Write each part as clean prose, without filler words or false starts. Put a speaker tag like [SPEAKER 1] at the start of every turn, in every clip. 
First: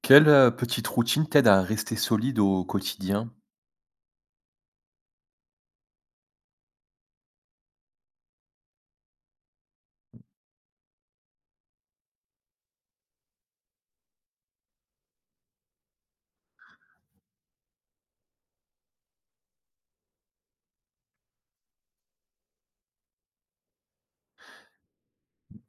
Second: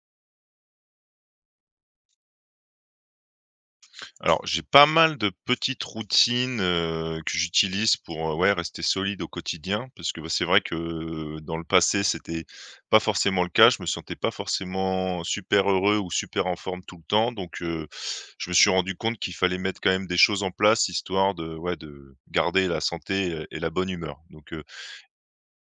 [SPEAKER 1] Quelle, petite routine t'aide à rester solide au quotidien?
[SPEAKER 2] Alors, j'ai pas mal de petites routines, que j'utilise pour, ouais, rester solide au quotidien parce que, bah, c'est vrai que dans le passé, c'était pas forcément le cas. Je me sentais pas forcément super heureux ou super en forme tout le temps donc je me suis rendu compte qu'il fallait mettre quand même des choses en place histoire de, ouais, de garder la santé et la bonne humeur donc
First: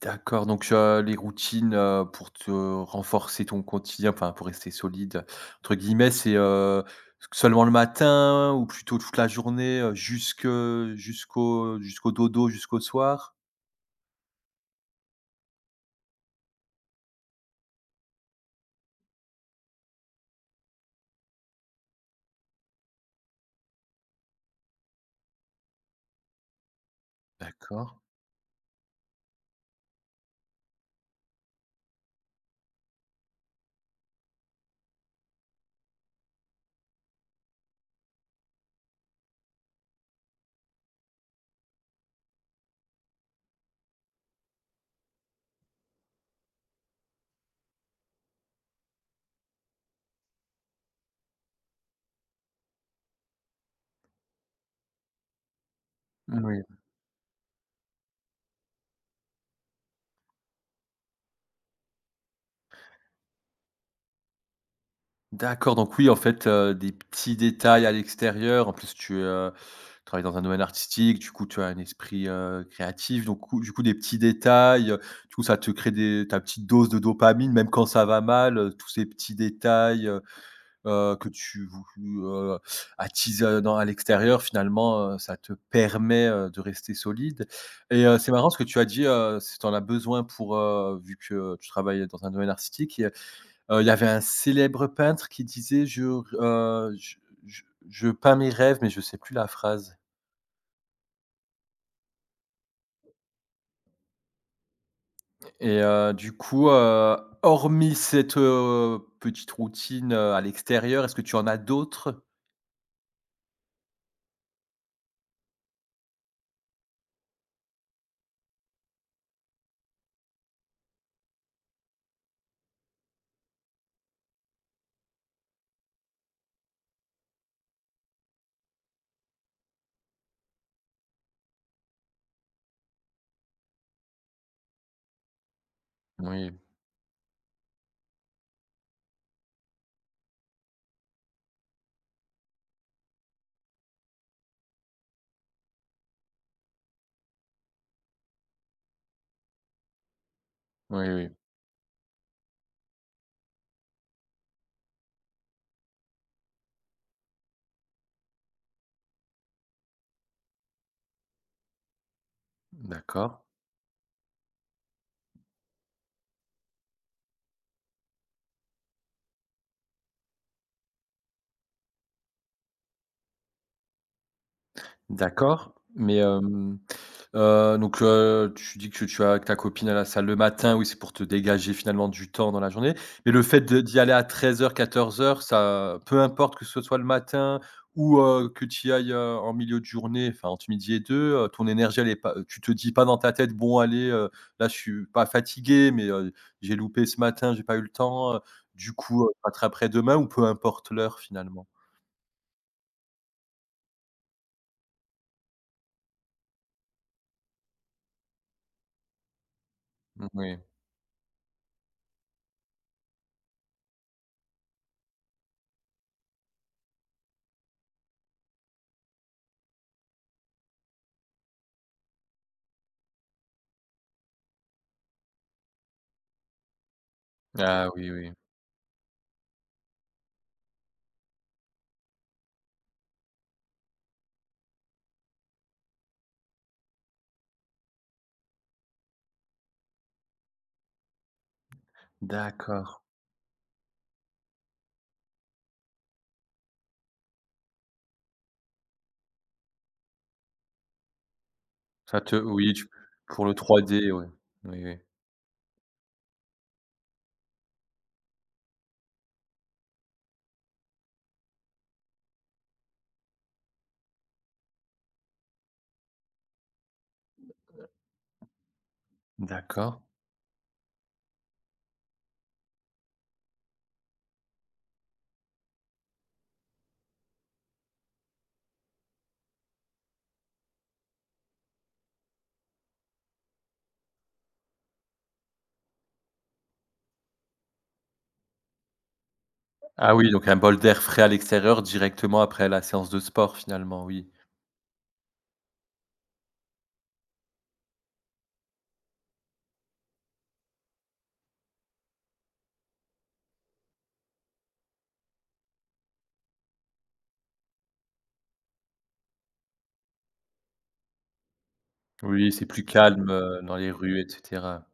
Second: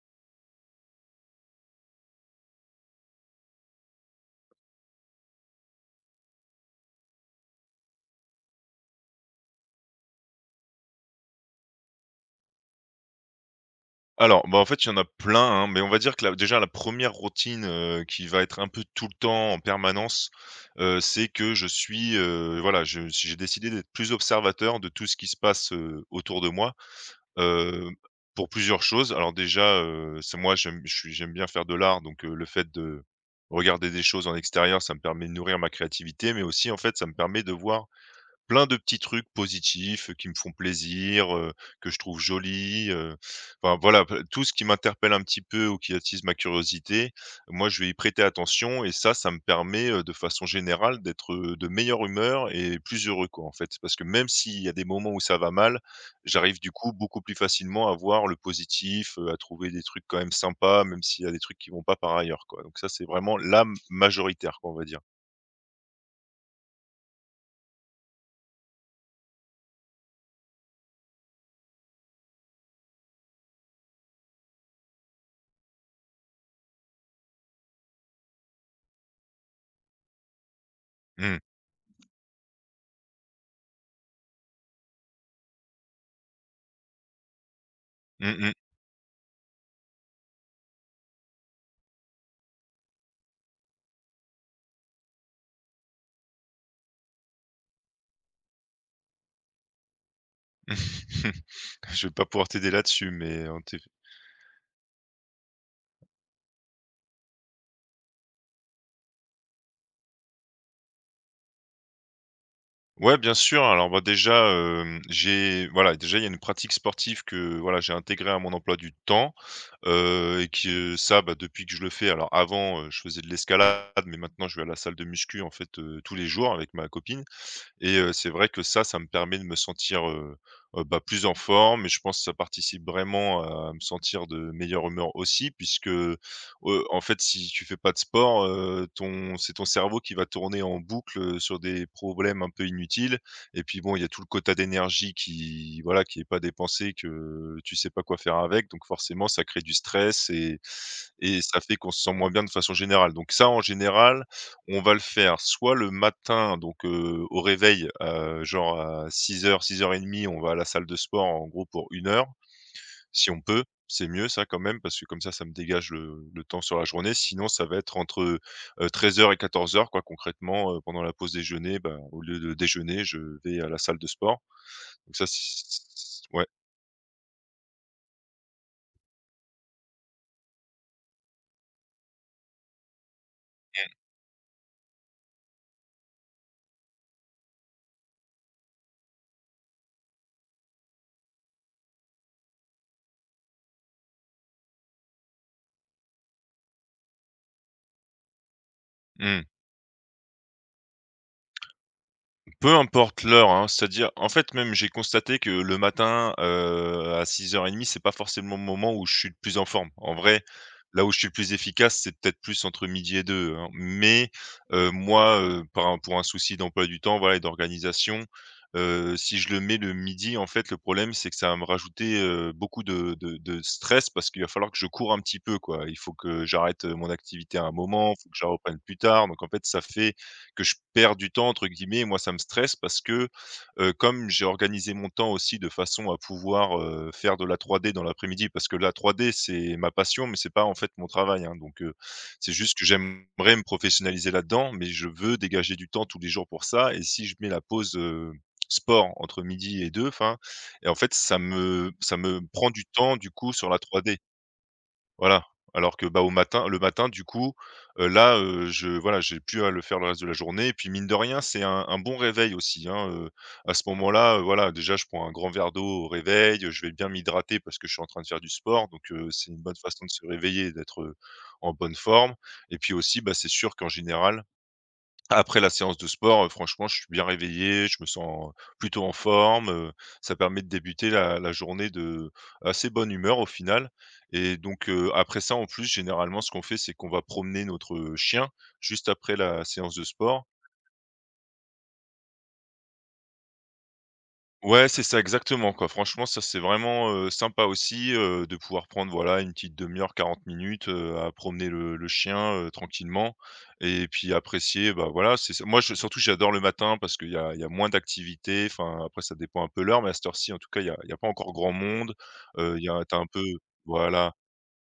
[SPEAKER 1] D'accord, donc les routines, pour te renforcer ton quotidien, enfin pour rester «solide» entre guillemets, c'est, seulement le matin ou plutôt toute la journée, jusque jusqu'au jusqu'au dodo, jusqu'au soir?
[SPEAKER 2] Alors, bah, en fait, il y en a plein, hein, mais on va dire que la déjà la première routine, qui va être un peu tout le temps en permanence, c'est que je suis, voilà, je si j'ai décidé d'être plus observateur de tout ce qui se passe, autour de moi,
[SPEAKER 1] D'accord.
[SPEAKER 2] heu, pour plusieurs choses. Alors déjà, c'est moi j'aime je suis j'aime bien faire de l'art, donc le fait de regarder des choses en extérieur, ça me permet de nourrir ma créativité, mais aussi, en fait, ça me permet de voir plein de petits trucs positifs, qui me font plaisir, que je trouve jolis, enfin voilà, p tout ce qui m'interpelle un petit peu ou qui attise ma curiosité, moi je vais y prêter attention et ça me permet, de façon générale d'être, de meilleure humeur et plus heureux quoi, en fait. Parce que même s'il y a des moments où ça va mal, j'arrive
[SPEAKER 1] Moui.
[SPEAKER 2] du coup beaucoup plus facilement à voir le positif, à trouver des trucs quand même sympas, même s'il y a des trucs qui vont pas par ailleurs quoi. Donc ça, c'est vraiment la majoritaire quoi, on va dire.
[SPEAKER 1] D'accord, donc oui, en fait, des petits détails à l'extérieur. En plus, tu travailles dans un domaine artistique, du coup, tu as un esprit, créatif, donc coup du coup, des petits détails, du coup, ça te crée des ta petite dose de dopamine, même quand ça va mal, tous ces petits détails, que
[SPEAKER 2] Mmh.
[SPEAKER 1] tu vou attises, dans à l'extérieur finalement, ça te permet, de rester solide et c'est
[SPEAKER 2] Mmh
[SPEAKER 1] marrant
[SPEAKER 2] mh.
[SPEAKER 1] ce que tu as dit, si tu en as besoin pour, vu que tu travailles dans un domaine artistique et il y avait un célèbre peintre qui disait: je je je peins mes rêves», mais je sais plus la phrase
[SPEAKER 2] Je vais pas pouvoir t'aider là-dessus, mais en té
[SPEAKER 1] et du coup, hormis cette, petite routine, à l'extérieur, est-ce que tu en as d'autres?
[SPEAKER 2] ouais, bien sûr. Alors, bah, déjà, déjà, il y a une pratique sportive que, voilà, j'ai intégrée à mon emploi du temps, et que ça, bah, depuis que je le fais je faisais de l'escalade, mais maintenant je vais à la salle de muscu, en fait, tous les jours avec ma copine. Et c'est vrai que ça me permet de me sentir, bah, plus en forme et je pense que ça participe vraiment à me sentir de meilleure humeur aussi puisque,
[SPEAKER 1] Oui,
[SPEAKER 2] en fait, si tu fais pas de sport, ton c'est ton cerveau qui va tourner en boucle, sur des problèmes un peu inutiles et puis bon, il y a tout le quota d'énergie qui voilà, qui est pas dépensé, que tu sais pas quoi faire avec donc forcément ça crée du stress et
[SPEAKER 1] oui, oui.
[SPEAKER 2] et ça fait qu'on se sent moins bien de façon générale donc ça, en général, on va le faire soit le matin, donc au réveil, genre à 06:00-06:30, on va à la salle de sport en gros pour une heure, si
[SPEAKER 1] D'accord.
[SPEAKER 2] on peut. C'est mieux ça quand même parce que comme ça me dégage le temps sur la journée. Sinon, ça va être entre 13 heures et 14 heures, quoi concrètement, pendant la pause déjeuner, bah, au lieu de déjeuner, je vais à la salle de sport. Donc ça c
[SPEAKER 1] D'accord, mais
[SPEAKER 2] Ouais.
[SPEAKER 1] hem, donc tu dis que tu vas avec ta copine à la salle le matin, oui, c'est pour te dégager finalement du temps dans la journée, mais le fait de d'y aller à 13 heures, 14 heures, ça peu importe que ce soit le matin ou que tu y ailles, en milieu de journée, enfin entre midi et deux, ton énergie elle est pas tu te dis pas dans ta tête: «Bon allez, là je suis pas fatigué, mais j'ai loupé ce matin, j'ai pas eu le temps, du coup, je
[SPEAKER 2] Mmh.
[SPEAKER 1] rattraperai demain» ou peu importe l'heure finalement?
[SPEAKER 2] Peu importe l'heure, hein, c'est-à-dire en fait, même j'ai constaté que le matin, à 6:30, c'est pas forcément le moment où je suis le plus en forme. En vrai,
[SPEAKER 1] Oui.
[SPEAKER 2] là où je suis le plus efficace, c'est peut-être plus entre midi et deux, hein. Mais par un pour un souci d'emploi du temps, voilà et d'organisation, si je le mets le midi, en fait, le problème, c'est que ça va me rajouter, beaucoup de stress parce qu'il va falloir que je cours un petit peu, quoi. Il faut que j'arrête, mon activité à un
[SPEAKER 1] Ah oui,
[SPEAKER 2] moment, il faut
[SPEAKER 1] oui.
[SPEAKER 2] que je la reprenne plus tard, donc en fait, ça fait que je perds du temps entre guillemets et moi ça me stresse parce que, comme j'ai organisé mon temps aussi de façon à pouvoir, faire de la 3D dans l'après-midi parce que la 3D c'est ma passion, mais c'est pas en fait mon travail, hein, donc c'est juste
[SPEAKER 1] D'accord.
[SPEAKER 2] que j'aimerais me professionnaliser là-dedans, mais je veux dégager du temps tous les jours pour ça et si je mets la pause, sport entre midi et deux enfin et en fait ça
[SPEAKER 1] Ça te
[SPEAKER 2] me prend
[SPEAKER 1] oui,
[SPEAKER 2] du
[SPEAKER 1] tu
[SPEAKER 2] temps du
[SPEAKER 1] pour le
[SPEAKER 2] coup sur la
[SPEAKER 1] 3D,
[SPEAKER 2] 3D.
[SPEAKER 1] ouais. Oui, oui.
[SPEAKER 2] Voilà, alors que, bah, au matin le matin du coup, j'ai plus à le faire le reste de la journée et puis mine de rien, c'est un bon réveil aussi, hein, à ce moment-là, voilà, déjà je prends un grand verre d'eau au réveil, je vais bien m'hydrater parce que je suis en train de faire du sport donc c'est une bonne
[SPEAKER 1] D'accord.
[SPEAKER 2] façon de se réveiller et d'être, en bonne forme et puis aussi, bah, c'est sûr qu'en général, après la séance de sport, franchement, je suis bien réveillé, je me sens plutôt en forme, ça permet de débuter la journée de assez bonne humeur au final et donc après ça, en plus, généralement, ce qu'on fait, c'est qu'on va promener notre chien juste après la séance de
[SPEAKER 1] Ah oui,
[SPEAKER 2] sport.
[SPEAKER 1] donc un bol d'air frais à l'extérieur directement après la séance de sport finalement, oui.
[SPEAKER 2] Ouais, c'est ça, exactement, quoi. Franchement, ça, c'est vraiment, sympa aussi, de pouvoir prendre, voilà, une petite demi heure, 40 minutes, à promener le chien, tranquillement et puis apprécier, bah, voilà, c'est ça. Moi, je surtout, j'adore le matin parce qu'il y a moins d'activités. Enfin, après, ça dépend un peu l'heure, mais à cette heure-ci, en tout cas, il y a pas encore grand monde.
[SPEAKER 1] Oui, c'est
[SPEAKER 2] Il
[SPEAKER 1] plus
[SPEAKER 2] y a t'as
[SPEAKER 1] calme,
[SPEAKER 2] un peu
[SPEAKER 1] dans les rues et
[SPEAKER 2] voilà.
[SPEAKER 1] cetera.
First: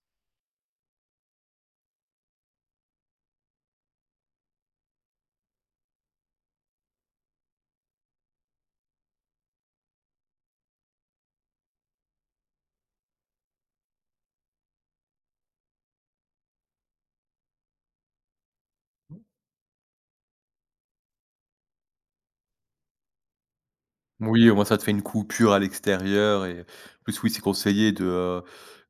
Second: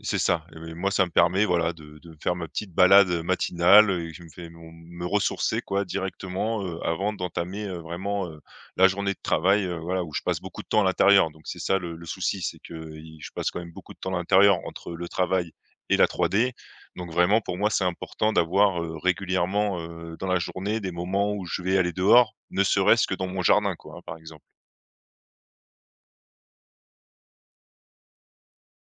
[SPEAKER 2] C'est ça et moi, ça me permet, voilà, de me faire ma petite balade, matinale, et je me fais mon me ressourcer, quoi, directement, avant d'entamer, vraiment, la journée de travail, voilà, où je passe beaucoup de temps à l'intérieur. Donc c'est ça le souci, c'est qu'il je passe quand même beaucoup de temps à l'intérieur entre le travail et la 3D. Donc vraiment, pour moi, c'est important d'avoir, régulièrement, dans la journée, des moments où je vais aller dehors, ne serait-ce que dans mon jardin, quoi, hein, par exemple.
[SPEAKER 1] Oui, au moins ça te fait une coupure à l'extérieur et en plus oui, c'est conseillé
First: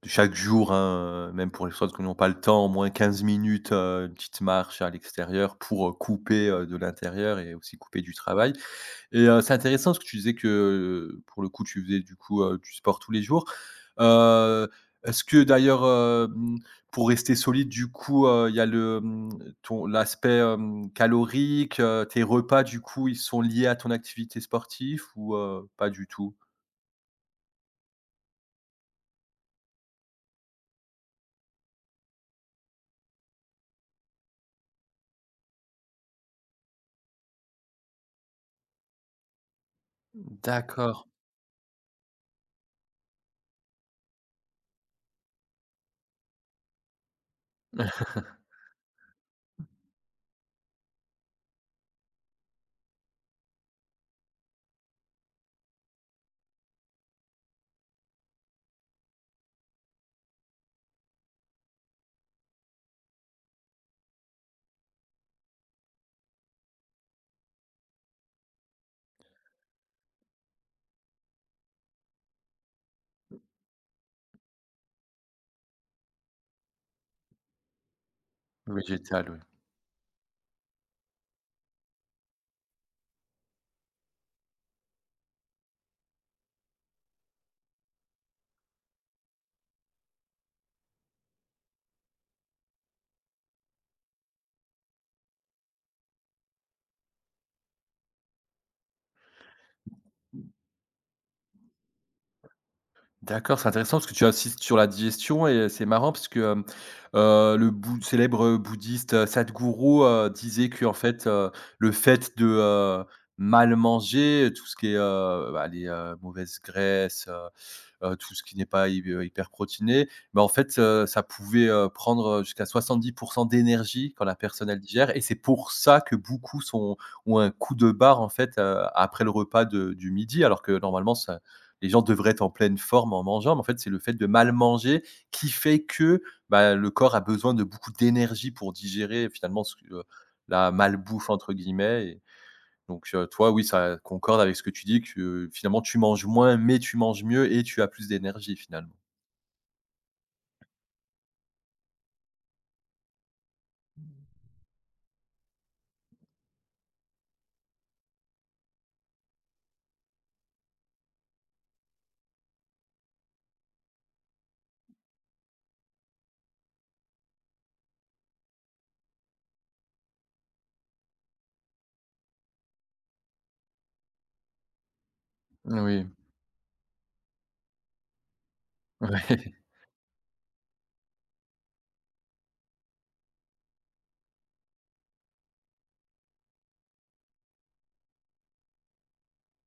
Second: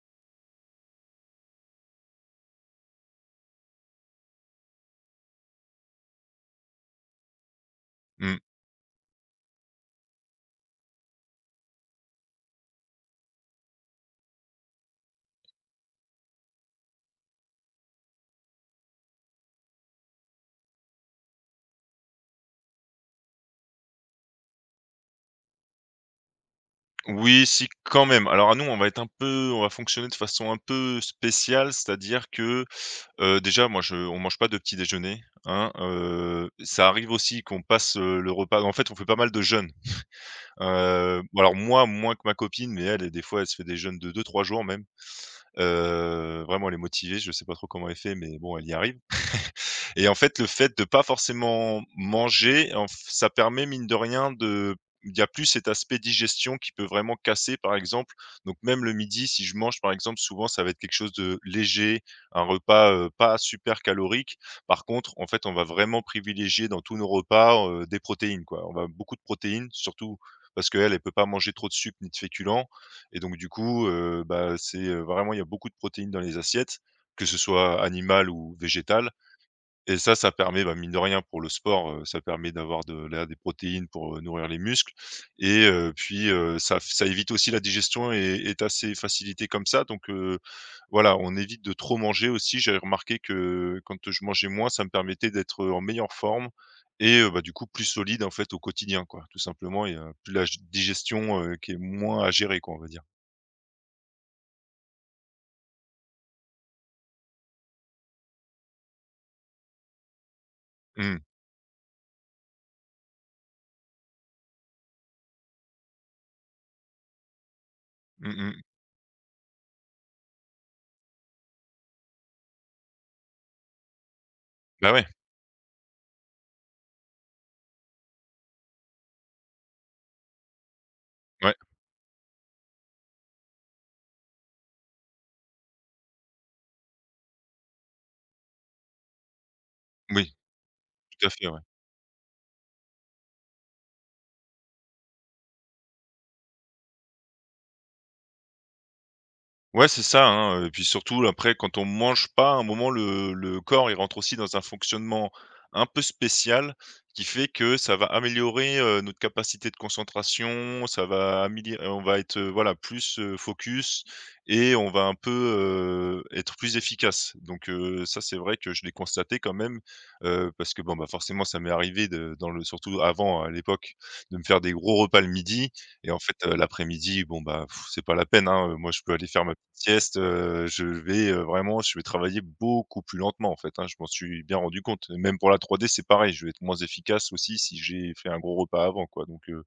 [SPEAKER 1] de chaque jour, hein, même pour les personnes qui n'ont pas le temps, au moins 15 minutes, une petite marche à l'extérieur pour, couper, de l'intérieur et aussi couper du
[SPEAKER 2] Mmh.
[SPEAKER 1] travail. Et c'est intéressant parce que tu disais que, pour le coup, tu faisais du coup, du sport tous les jours. Heu, est-ce que d'ailleurs, hem, pour rester solide du coup, il y a le, mmh, ton l'aspect, hem, calorique, tes repas du coup, ils sont liés à ton activité sportive ou pas du tout?
[SPEAKER 2] Oui, si, quand même. Alors, à nous, on va être un peu on va fonctionner de façon un peu spéciale, c'est-à-dire que, déjà, moi, je on mange pas de petit déjeuner, hein, ça arrive aussi qu'on passe, le repas en fait, on fait pas mal de jeûnes.
[SPEAKER 1] D'accord,
[SPEAKER 2] Bon, alors moi, moins que ma copine, mais elle, des fois, elle se fait des jeûnes de deux, trois jours même. Vraiment, elle est motivée, je sais pas trop comment elle fait, mais bon, elle y arrive. Et en fait, le fait de pas forcément manger, en f ça permet mine de rien de il y a plus cet aspect digestion qui peut vraiment casser, par exemple. Donc même le midi, si je mange, par exemple, souvent ça va être quelque chose de léger, un repas, pas super calorique. Par contre, en fait, on va vraiment privilégier dans tous nos repas, des protéines, quoi. On va beaucoup de protéines, surtout parce qu'elle, elle peut pas manger trop de sucre ni de féculents et donc du coup, bah, c'est, vraiment il y a beaucoup de protéines dans les assiettes, que ce soit animales ou végétales.
[SPEAKER 1] végétal, oui.
[SPEAKER 2] Et ça permet, bah, mine de rien pour le sport, ça permet d'avoir de la des protéines pour, nourrir les muscles et ça évite aussi la digestion et est assez facilité comme ça donc voilà, on évite de trop manger aussi. J'avais remarqué que quand je mangeais moins, ça me permettait d'être en meilleure forme et bah, du coup plus solide en fait au quotidien quoi, tout simplement et plus la g digestion, qui est moins à gérer quoi, on va dire.
[SPEAKER 1] D'accord, c'est intéressant parce que tu insistes sur la digestion et c'est marrant parce que, hem, le bou célèbre bouddhiste, Sadhguru, disait qu'en
[SPEAKER 2] Mmh.
[SPEAKER 1] fait, le fait de, mal manger, tout ce qui est, bah, les, mauvaises graisses, tout
[SPEAKER 2] Mmh
[SPEAKER 1] ce qui
[SPEAKER 2] mh.
[SPEAKER 1] n'est pas hy- hyper protéiné, bah, en fait, ça pouvait, prendre, jusqu'à 70 d'énergie quand la personne elle
[SPEAKER 2] Bah, ouais.
[SPEAKER 1] digère et c'est pour ça que beaucoup sont ont un coup de barre en fait, après le repas de du midi alors que normalement ça
[SPEAKER 2] Ouais.
[SPEAKER 1] les gens devraient être en pleine forme en mangeant, mais en fait, c'est le fait de mal manger qui fait que, bah, le corps a besoin de beaucoup d'énergie pour digérer finalement ce que,
[SPEAKER 2] Oui,
[SPEAKER 1] la
[SPEAKER 2] tout
[SPEAKER 1] «malbouffe»
[SPEAKER 2] à fait,
[SPEAKER 1] entre
[SPEAKER 2] ouais.
[SPEAKER 1] guillemets donc, toi, oui, ça concorde avec ce que tu dis que, finalement, tu manges moins, mais tu manges mieux et tu as plus d'énergie, finalement.
[SPEAKER 2] Ouais, c'est ça, hein, puis surtout après quand on mange pas, à un moment le corps il rentre aussi dans un fonctionnement un peu spécial qui fait que ça va améliorer, notre capacité de concentration, ça va améliorer, on va être, voilà plus, focus et on va un peu, être plus efficace. Donc ça c'est vrai que je l'ai constaté quand même, parce que bon, bah, forcément ça m'est arrivé de dans le surtout avant à l'époque de me faire des gros repas le midi
[SPEAKER 1] Oui,
[SPEAKER 2] et en fait, l'après-midi, bon, bah, pff, c'est pas la peine, hein, moi, je peux aller
[SPEAKER 1] ouais,
[SPEAKER 2] faire ma petite sieste, je vais, vraiment je vais travailler beaucoup plus lentement, en fait, hein. Je m'en suis bien rendu compte. Même pour la 3D, c'est pareil, je vais être moins efficace aussi si j'ai fait un gros repas avant, quoi. Donc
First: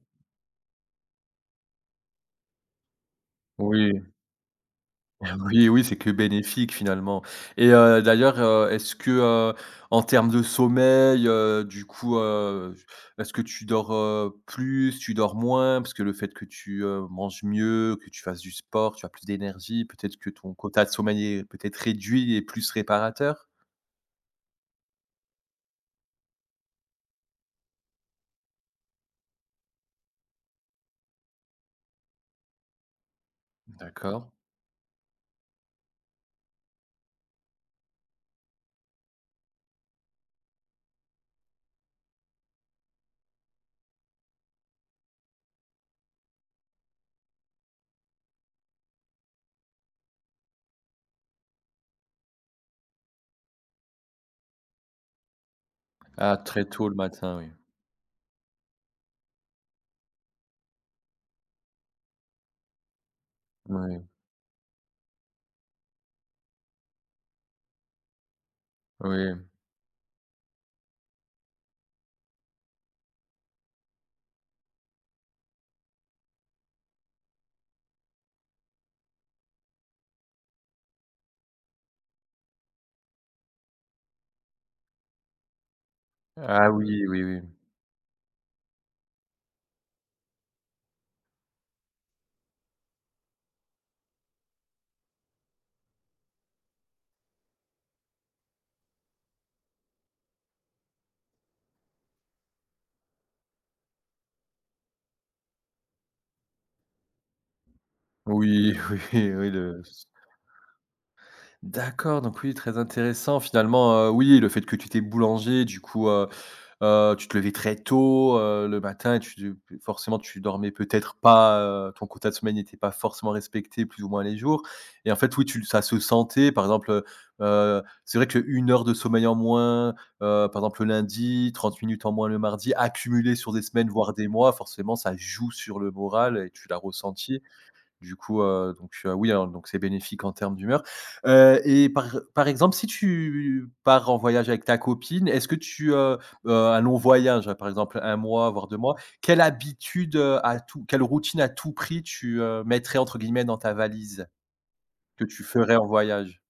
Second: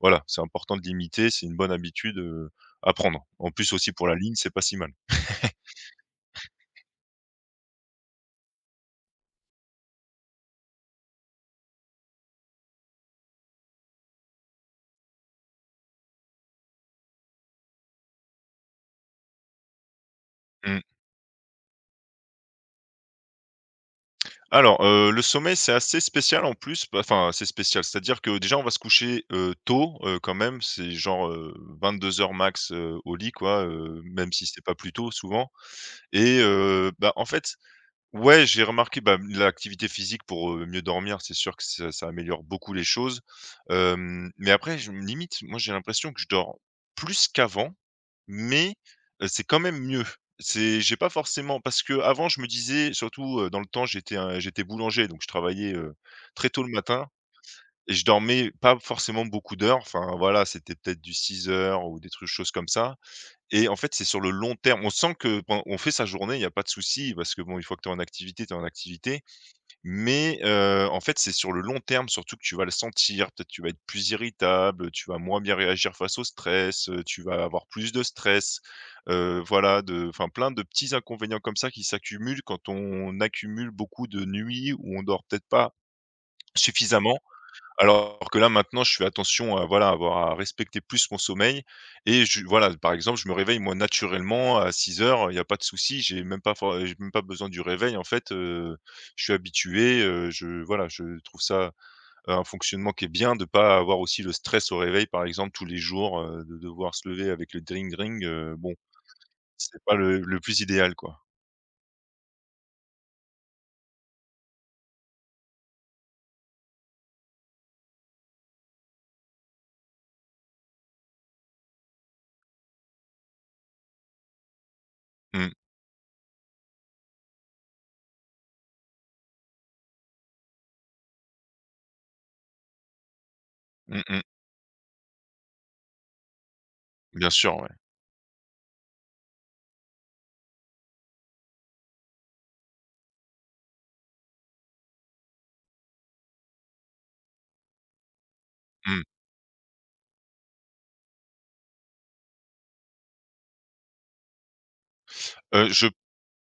[SPEAKER 2] voilà, c'est important de limiter, c'est une bonne habitude, à prendre. En plus aussi
[SPEAKER 1] oui.
[SPEAKER 2] pour la ligne, c'est pas si mal.
[SPEAKER 1] Oui, oui, c'est que bénéfique, finalement et d'ailleurs, est-ce que, heu, en termes de sommeil, du coup, est-ce que tu dors, plus, tu dors moins? Parce que le fait que tu manges mieux, que tu fasses du sport, tu as plus d'énergie, peut-être que ton
[SPEAKER 2] Mmh.
[SPEAKER 1] quota de sommeil est peut-être réduit et plus réparateur?
[SPEAKER 2] Alors, le sommeil, c'est assez spécial en plus, bah, enfin, c'est spécial, c'est-à-dire que déjà on va se coucher, tôt, quand même, c'est genre, 22:00 max, au lit quoi,
[SPEAKER 1] D'accord.
[SPEAKER 2] même si c'est pas plus tôt souvent et bah, en fait, ouais, j'ai remarqué, bah, l'activité physique pour, mieux dormir, c'est sûr que ça améliore beaucoup les choses, mais après je limite, moi j'ai l'impression que je dors plus qu'avant mais, c'est quand même mieux. C'est j'ai pas forcément parce que avant je me disais surtout, dans le temps j'étais boulanger donc je travaillais,
[SPEAKER 1] Ah,
[SPEAKER 2] très
[SPEAKER 1] très
[SPEAKER 2] tôt le
[SPEAKER 1] tôt le
[SPEAKER 2] matin
[SPEAKER 1] matin, oui.
[SPEAKER 2] et je dormais pas forcément beaucoup d'heures. Enfin voilà, c'était peut-être du 6 heures ou des trucs choses comme ça et en fait,
[SPEAKER 1] Ouais.
[SPEAKER 2] c'est sur le long terme. On sent que pen on fait sa journée, il y a pas de souci parce que bon, une fois que tu es en activité, tu es en activité
[SPEAKER 1] Oui.
[SPEAKER 2] mais, en fait, c'est sur le long terme surtout que tu vas le sentir. Peut-être tu vas être plus irritable, tu vas moins bien réagir face au stress, tu vas avoir plus de stress, voilà, de enfin plein de petits inconvénients comme ça qui s'accumulent quand on accumule beaucoup de nuits où on dort peut-être pas
[SPEAKER 1] Ah oui,
[SPEAKER 2] suffisamment
[SPEAKER 1] oui, oui.
[SPEAKER 2] alors que là, maintenant, je fais attention à voilà, avoir à respecter plus mon sommeil et je voilà, par exemple, je me réveille moi naturellement à 6 heures. Il y a pas de souci, j'ai même pas besoin du réveil en fait, je suis habitué, je voilà, je trouve ça un fonctionnement qui est bien de pas avoir aussi le stress au réveil par exemple tous les jours, de devoir se lever avec le dring dring, bon,
[SPEAKER 1] Oui, oui, oui, le
[SPEAKER 2] c'est pas le plus idéal quoi.
[SPEAKER 1] d'accord, donc oui, très intéressant finalement, oui, le fait que tu étais boulanger, du coup, tu te levais très tôt, le matin et tu forcément tu dormais peut-être pas, ton quota de sommeil n'était pas forcément respecté plus ou moins les jours et en fait, oui,
[SPEAKER 2] Mmh.
[SPEAKER 1] tu ça se sentait par exemple, c'est vrai qu'1 heure de sommeil en moins, par exemple, le lundi, 30 minutes en moins le mardi, accumulé sur des semaines,
[SPEAKER 2] Mmh
[SPEAKER 1] voire
[SPEAKER 2] mh.
[SPEAKER 1] des mois, forcément ça joue sur le moral et tu l'as
[SPEAKER 2] Bien
[SPEAKER 1] ressenti.
[SPEAKER 2] sûr, ouais.
[SPEAKER 1] Du coup, donc oui, alors donc c'est bénéfique en termes d'humeur, et par par exemple, si tu pars en voyage avec ta copine, est-ce que tu un long voyage, hein, par exemple un mois, voire 2 mois,
[SPEAKER 2] Mmh.
[SPEAKER 1] quelle habitude, à tout quelle routine à tout prix tu mettrais entre guillemets dans ta valise? Que tu ferais en
[SPEAKER 2] Je
[SPEAKER 1] voyage?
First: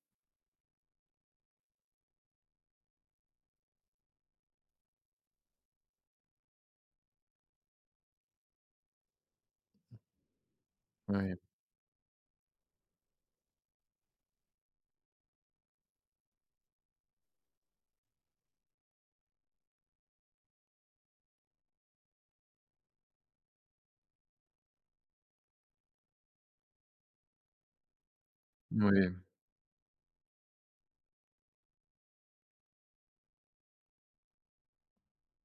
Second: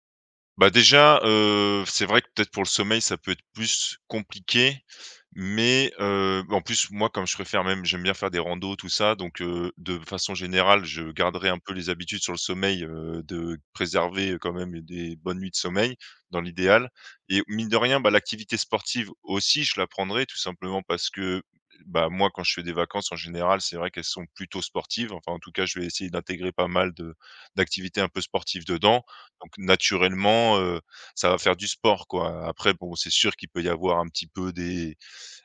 [SPEAKER 2] Bah, déjà, c'est vrai que peut-être pour le sommeil, ça peut être plus compliqué, mais en plus, moi, comme je préfère même j'aime bien faire des randos, tout ça, donc de façon générale, je
[SPEAKER 1] Oui,
[SPEAKER 2] garderai un peu les habitudes sur le sommeil, de préserver quand même des bonnes nuits de sommeil, dans l'idéal et mine de rien, bah, l'activité sportive aussi, je la prendrai tout simplement parce que, bah, moi, quand je fais des vacances, en général, c'est vrai qu'elles sont plutôt sportives. Enfin, en tout cas, je vais essayer d'intégrer pas mal de d'activités un peu sportives dedans
[SPEAKER 1] oui,
[SPEAKER 2] donc naturellement, ça va faire du sport, quoi. Après bon, c'est sûr qu'il peut y avoir un petit peu des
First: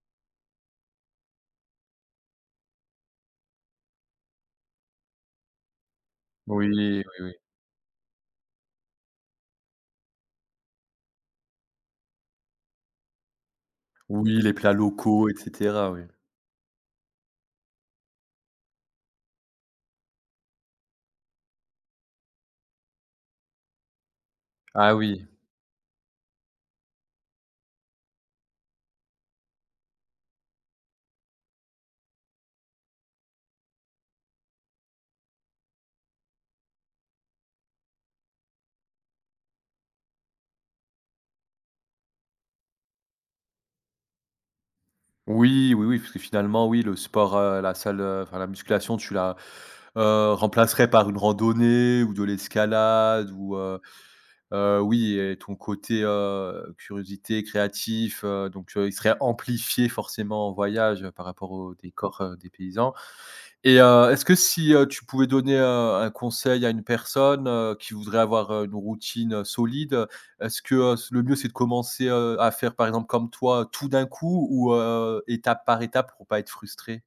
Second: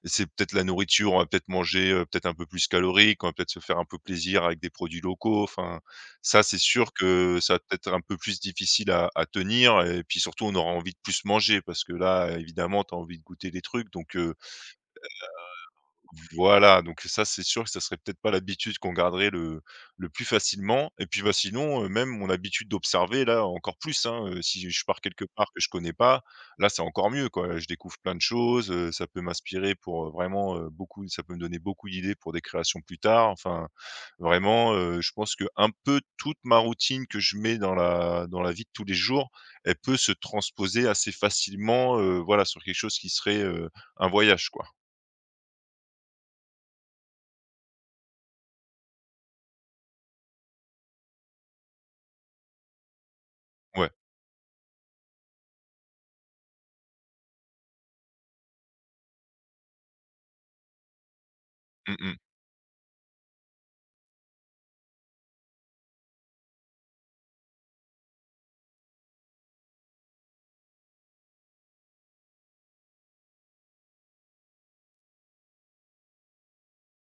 [SPEAKER 2] c'est peut-être la nourriture, on va peut-être manger, peut-être un peu plus calorique, on va peut-être se faire un peu plaisir avec des produits locaux, enfin, ça c'est
[SPEAKER 1] oui,
[SPEAKER 2] sûr
[SPEAKER 1] oui, oui.
[SPEAKER 2] que ça va peut-être être un peu plus difficile à tenir et puis surtout on aura envie de plus manger parce que là, évidemment, tu as envie de goûter des trucs donc
[SPEAKER 1] Oui, les plats locaux et cetera, oui.
[SPEAKER 2] voilà, donc ça, c'est sûr que ça serait peut-être pas l'habitude qu'on garderait le plus facilement et puis, bah, sinon, même mon habitude d'observer, là, encore plus, hein, si je
[SPEAKER 1] Ah
[SPEAKER 2] pars quelque
[SPEAKER 1] oui.
[SPEAKER 2] part que je connais pas, là, c'est encore mieux, quoi. Je découvre plein de choses, ça peut m'inspirer pour, vraiment, beaucoup ça peut me donner beaucoup d'idées pour des créations plus tard. Enfin, vraiment, je pense que un peu toute ma routine que je mets dans la vie de tous les jours, elle peut se transposer assez facilement, voilà, sur quelque chose qui serait, un voyage, quoi.
[SPEAKER 1] Oui, oui, oui, parce que finalement, oui, le sport, la salle, enfin la musculation, tu la, remplacerais par une randonnée ou de l'escalade ou
[SPEAKER 2] Ouais.
[SPEAKER 1] Oui et ton côté, curiosité, créatif, donc il serait amplifié forcément en voyage, par rapport au
[SPEAKER 2] Mmh mh.
[SPEAKER 1] décor, des paysans et est-ce que si, tu pouvais donner, un conseil à une personne, qui voudrait avoir, une routine, solide, est-ce que, le mieux, c'est de commencer, à faire, par exemple, comme toi, tout d'un coup ou étape par étape pour pas être frustré?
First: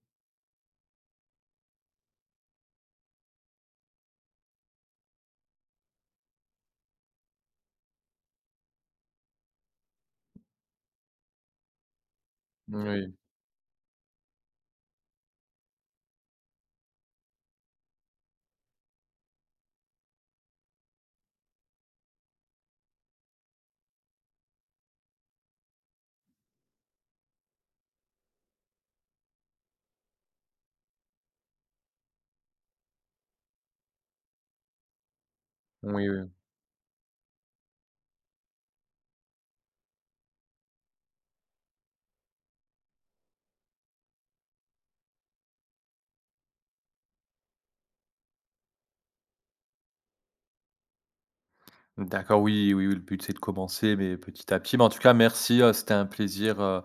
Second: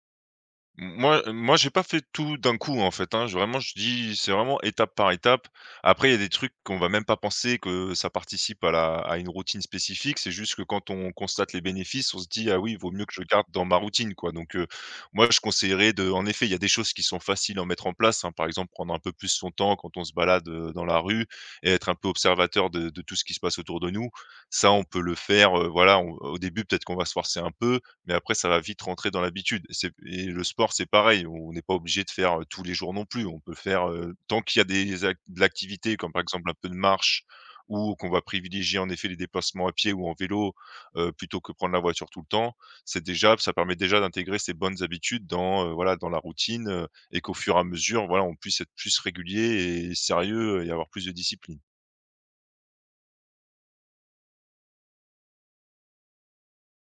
[SPEAKER 2] Moi, moi j'ai pas fait tout d'un coup, en fait, hein. Je vraiment, je dis c'est vraiment étape par étape. Après, il y a des trucs qu'on va même pas penser que ça participe à la à une routine spécifique. C'est juste que quand on constate les bénéfices, on se dit: «Ah oui, il vaut mieux
[SPEAKER 1] Moui.
[SPEAKER 2] que je le garde dans ma routine, quoi». Donc, moi je conseillerais de en effet, il y a des choses qui sont faciles à mettre en place, hein. Par exemple, prendre un peu plus son temps quand on se balade, dans la rue et être un peu observateur de tout ce qui se passe autour de nous. Ça, on peut le faire, voilà, on au début peut-être qu'on va se forcer un peu, mais après ça va vite rentrer dans l'habitude. Et le sport, c'est pareil, on n'est pas obligé de faire, tous les jours non plus. On peut faire, tant qu'il y a des ac de l'activité
[SPEAKER 1] Oui,
[SPEAKER 2] comme par
[SPEAKER 1] oui.
[SPEAKER 2] exemple un peu de marche ou qu'on va privilégier en effet les déplacements à pied ou en vélo, plutôt que prendre la voiture tout le temps, c'est déjà ça permet déjà d'intégrer ces bonnes habitudes dans, voilà, dans la routine, et qu'au fur et à mesure, voilà, on puisse être plus régulier et sérieux et avoir plus de discipline.
[SPEAKER 1] D'accord, oui, oui, oui, le but c'est de commencer, mais petit à petit. Mais en tout cas, merci, c'était un plaisir,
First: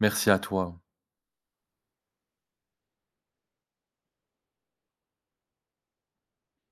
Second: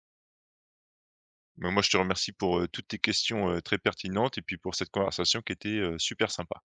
[SPEAKER 1] merci à toi.
[SPEAKER 2] Mais moi je te remercie pour, toutes tes questions, très pertinentes et puis pour cette conversation qui était, super sympa.